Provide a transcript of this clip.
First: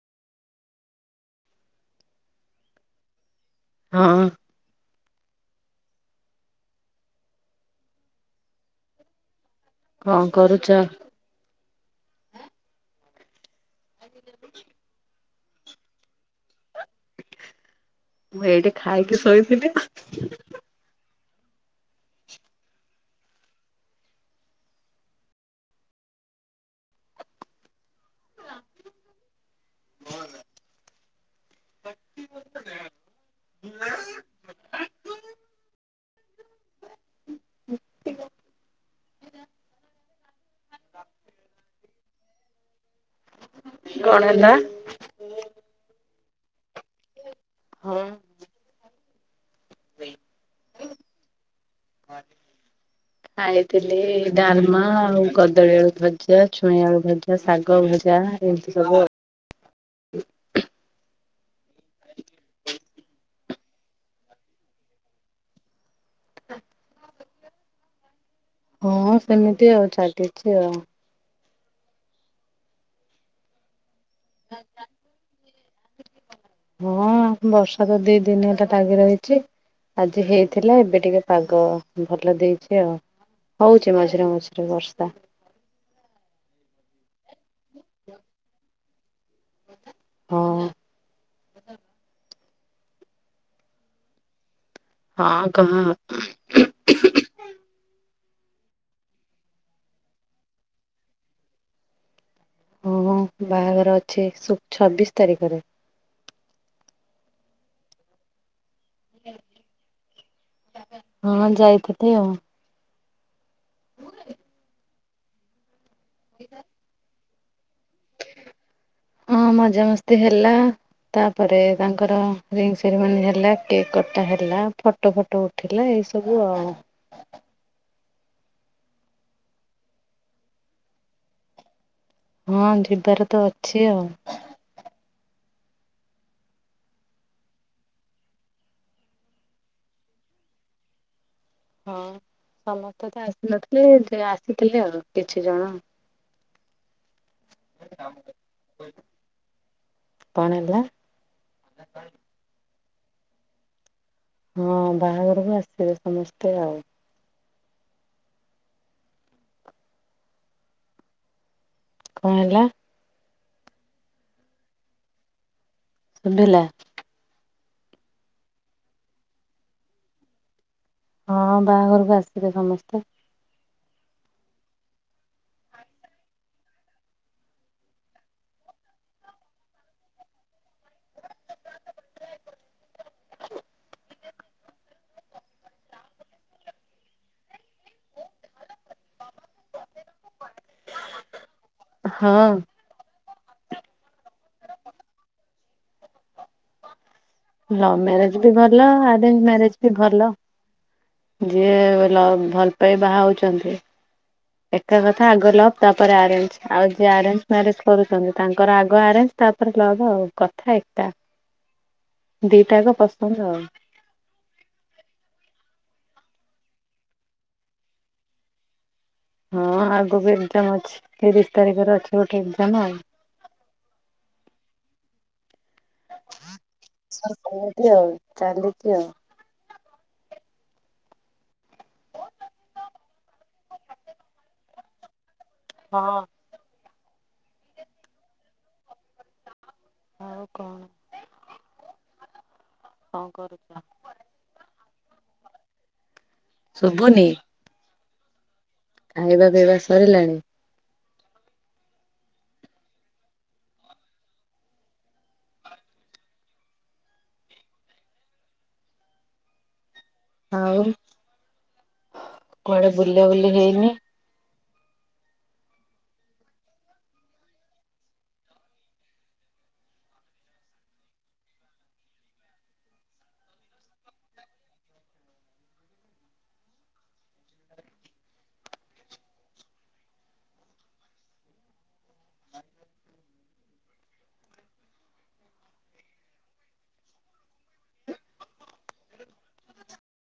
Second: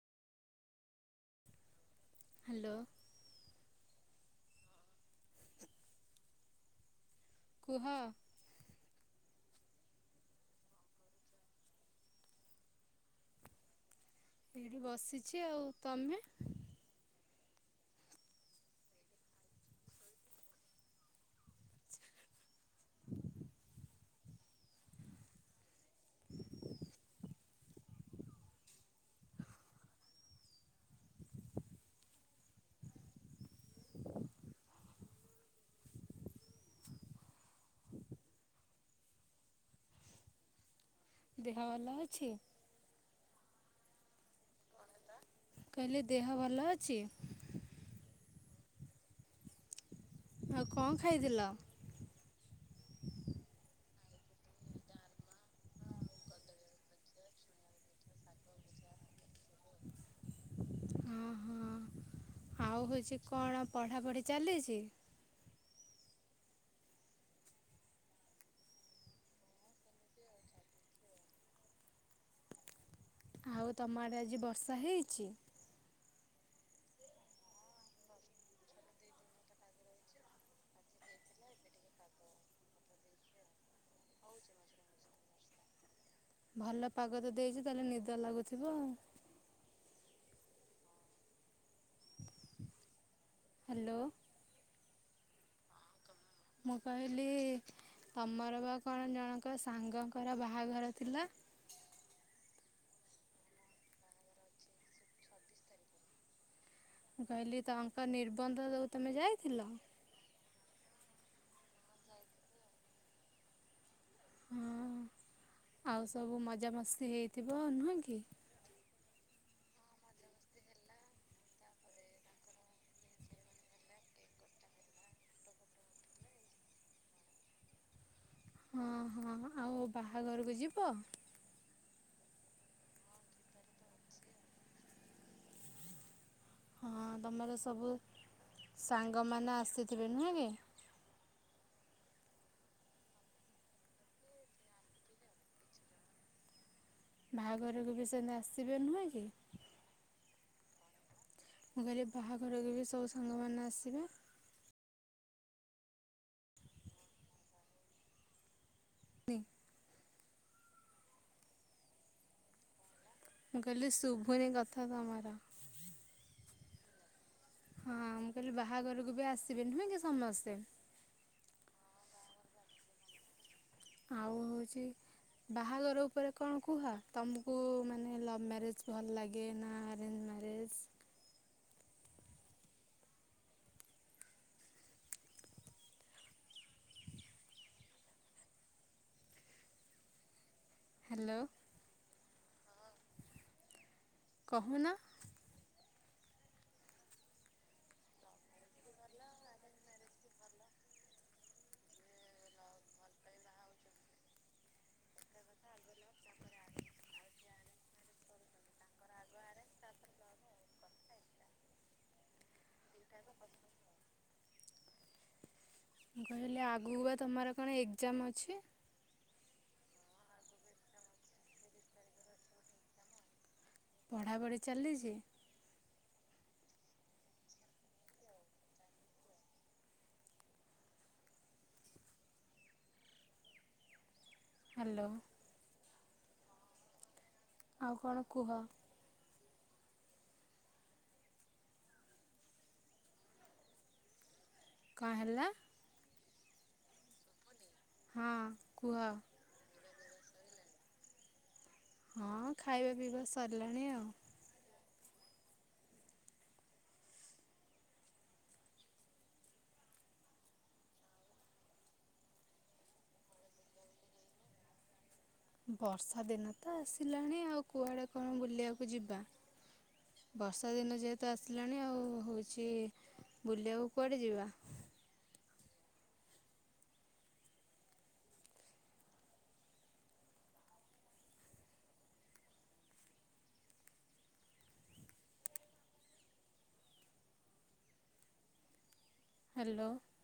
Hello. ହଁ। କୁହ। କଣ କରୁଛ। ବସିଛି ଆଉ ତମେ? ମୁଁ ଏଇଠି ଖାଇକି ଶୋଇବି ଦେଖ। [inaudible] [inaudible] [inaudible] ଦେହ ଭଲ ଅଛି? କଣ ହେଲା? କହିଲି ଦେହ ଭଲ ଅଛି? ହଁ। ଆଉ କଣ ଖାଇଥିଲ? [unintelligible] [inaudible] ଖାଇଥିଲି ଡାଲମା ଆଉ କଦଳୀ ଆଳୁ ଭଜା ଛୁଇଁ ଆଳୁ ଭଜା ଶାଗ ଭଜା। ଏମିତି ସବୁ ଆଉ। ଓ ହୋ। ଆଉ ହଉଚି କଣ ପଢ଼ାପଢ଼ି ଚାଲିଛି? [inaudible] ହଁ ସେମିତି ଆଉ ଚାଲିଚି ଆଉ। ଆଉ ତମ ଆଡେ ଆଜି ବର୍ଷା ହେଇଚି? ହଁ ବର୍ଷା ଦି ଦିନି ହେଲା ଲାଗି ରହିଛି। ଆଜି ହେଇଥିଲା ଏବେ ଟିକେ ପାଗ ଭଲ ଦେଇଛି ଆଉ। ହେଉଛି ମଝିରେ ମଝିରେ ବର୍ଷା। ଭଲ ପାଗ ତ ଦେଇଛି ତାହେଲେ ନିଦ ଲାଗୁଥିବ ଆଉ? ହଁ। ହ୍ୟାଲୋ। ହଁ କହ? ମୁଁ କହିଲି ତମର ବା କଣ ଜଣଙ୍କ ସାଙ୍ଗଙ୍କର ବାହାଘର ଥିଲା? ହଁ ବାହାଘର ଅଛି ଛ ଛବିଶି ତାରିଖରେ। ମୁଁ କହିଲି ତାଙ୍କ ନିର୍ବନ୍ଧ ତମେ ଯାଇଥିଲ? ହଁ ଯାଇଥିଲି ଆଉ। [inaudible] ହଁ ଆଉ ସବୁ ମଜାମସ୍ତି ହେଇଥିବ ନୁହେଁ କି? ହଁ ମଜା ମସ୍ତି ହେଲା। ତାପରେ ତାଙ୍କର ରିଙ୍ଗ ସେରିମନି ହେଲା କେକ୍ କଟା ହେଲା। ଫଟୋ ଫଟୋ ଉଠିଲା ଏଇ ସବୁ ଆଉ। ହଁ ହଁ ଆଉ ବାହାଘରକୁ ଯିବ? ହଁ ଯିବାର ତ ଅଛି ଆଉ। ହଁ ତମର ସବୁ ସାଙ୍ଗମାନେ ଆସିଥିବେ ନୁହଁ କି? ହଁ ସମସ୍ତେ ତ ଆସିନଥିଲେ ଆସିଥିଲେ ଆଉ କିଛି ଜଣ। [inaudible] ବାହାଘରକୁ ବି [unintelligible] ଆସିବେ ନୁହେଁ କି। କଣ ହେଲା? ମୁଁ କହିଲି ବାହାଘରକୁ ବି ସବୁ ସାଙ୍ଗମାନେ ଆସିବେ। ହଁ ବାହାଘରକୁ ଆସିବେ ସମସ୍ତେ ଆଉ। ତି କଣ ହେଲା? ମୁଁ କହିଲି ଶୁଭୁନି କଥା ତମର। ଶୁଭିଲା। ହଁ ମୁଁ କହିଲି ବାହାଘରକୁ ବି ଆସିବେ ନୁହେଁ କି ସମସ୍ତେ? ହଁ ବାହାଘରକୁ ଆସିଥିଲେ ସମସ୍ତେ। ଆଉ ହଉଛି ବାହାଘର ଉପରେ କଣ କୁହ ତମକୁ ମାନେ ଲଭ୍ ମ୍ୟାରେଜ ଭଲ ଲାଗେ ନା ଆରେଞ୍ଜ ମ୍ୟାରେଜ ମ୍ୟାରେଜ ହ୍ୟାଲୋ। ହଁ। କହୁନ। ଲଭ ମ୍ୟାରେଜ ବି ଭଲ ଆରେଞ୍ଜ ମ୍ୟାରେଜ ବି ଭଲ। ଯିଏ ଲଭ ଭଲ ପାଇ ବାହା ହଉଛନ୍ତି ଏକା କଥା ଆଗ ଲଭ ତାପରେ ଆରେଞ୍ଜ ଆଉ ଯିଏ ଆରେଞ୍ଜ ମ୍ୟାରେଜ କରୁଛନ୍ତି ତାଙ୍କର ଆଗ ଆରେଞ୍ଜ ତାପରେ ଲଭ ଆଉ କଥା ଏକା। ଦିଇଟା ଆଙ୍କ ପସନ୍ଦ ଆଉ। ମୁଁ କହିଲି ଆଗକୁ ବା ତମର କଣ ଏକଜାମ୍ ଅଛି? ହଁ ଆଗକୁ ଏକ୍ଜାମ ଅଛି ତିରିଶ ତାରିଖରେ ଅଛି ଗୋଟେ ଏଗଜାମ ଆଉ। ପଢ଼ାପଢ଼ି ଚାଲିଛି? ଆଉ ସେମିତି ଚାଲିଛି ଆଉ। ହ୍ୟାଲୋ। ହଁ। ଆଉ କଣ କୁହ? ଆଉ କଣ। କଣ କରୁଛ? କଣ ହେଲା? ଶୁଭୁନି? ହଁ। କୁହ ଖାଇବା ପିଇବା ସରିଲାଣି? ହଁ ଖାଇବା ପିଇବା ସରିଲାଣି ଆଉ। ଆଉ କୁଆଡେ ବୁଲା ବୁଲି ହେଇନି? ବର୍ଷା ଦିନ ତ ଆସିଲାଣି ଆଉ କୁଆଡେ କଣ ବୁଲିବାକୁ ଯିବା। ବର୍ଷା ଦିନ ଯେହେତୁ ଆସିଲାଣି ଆଉ ହଉଛି ବୁଲିବାକୁ କୁଆଡ଼େ ଯିବା। ହ୍ୟାଲୋ।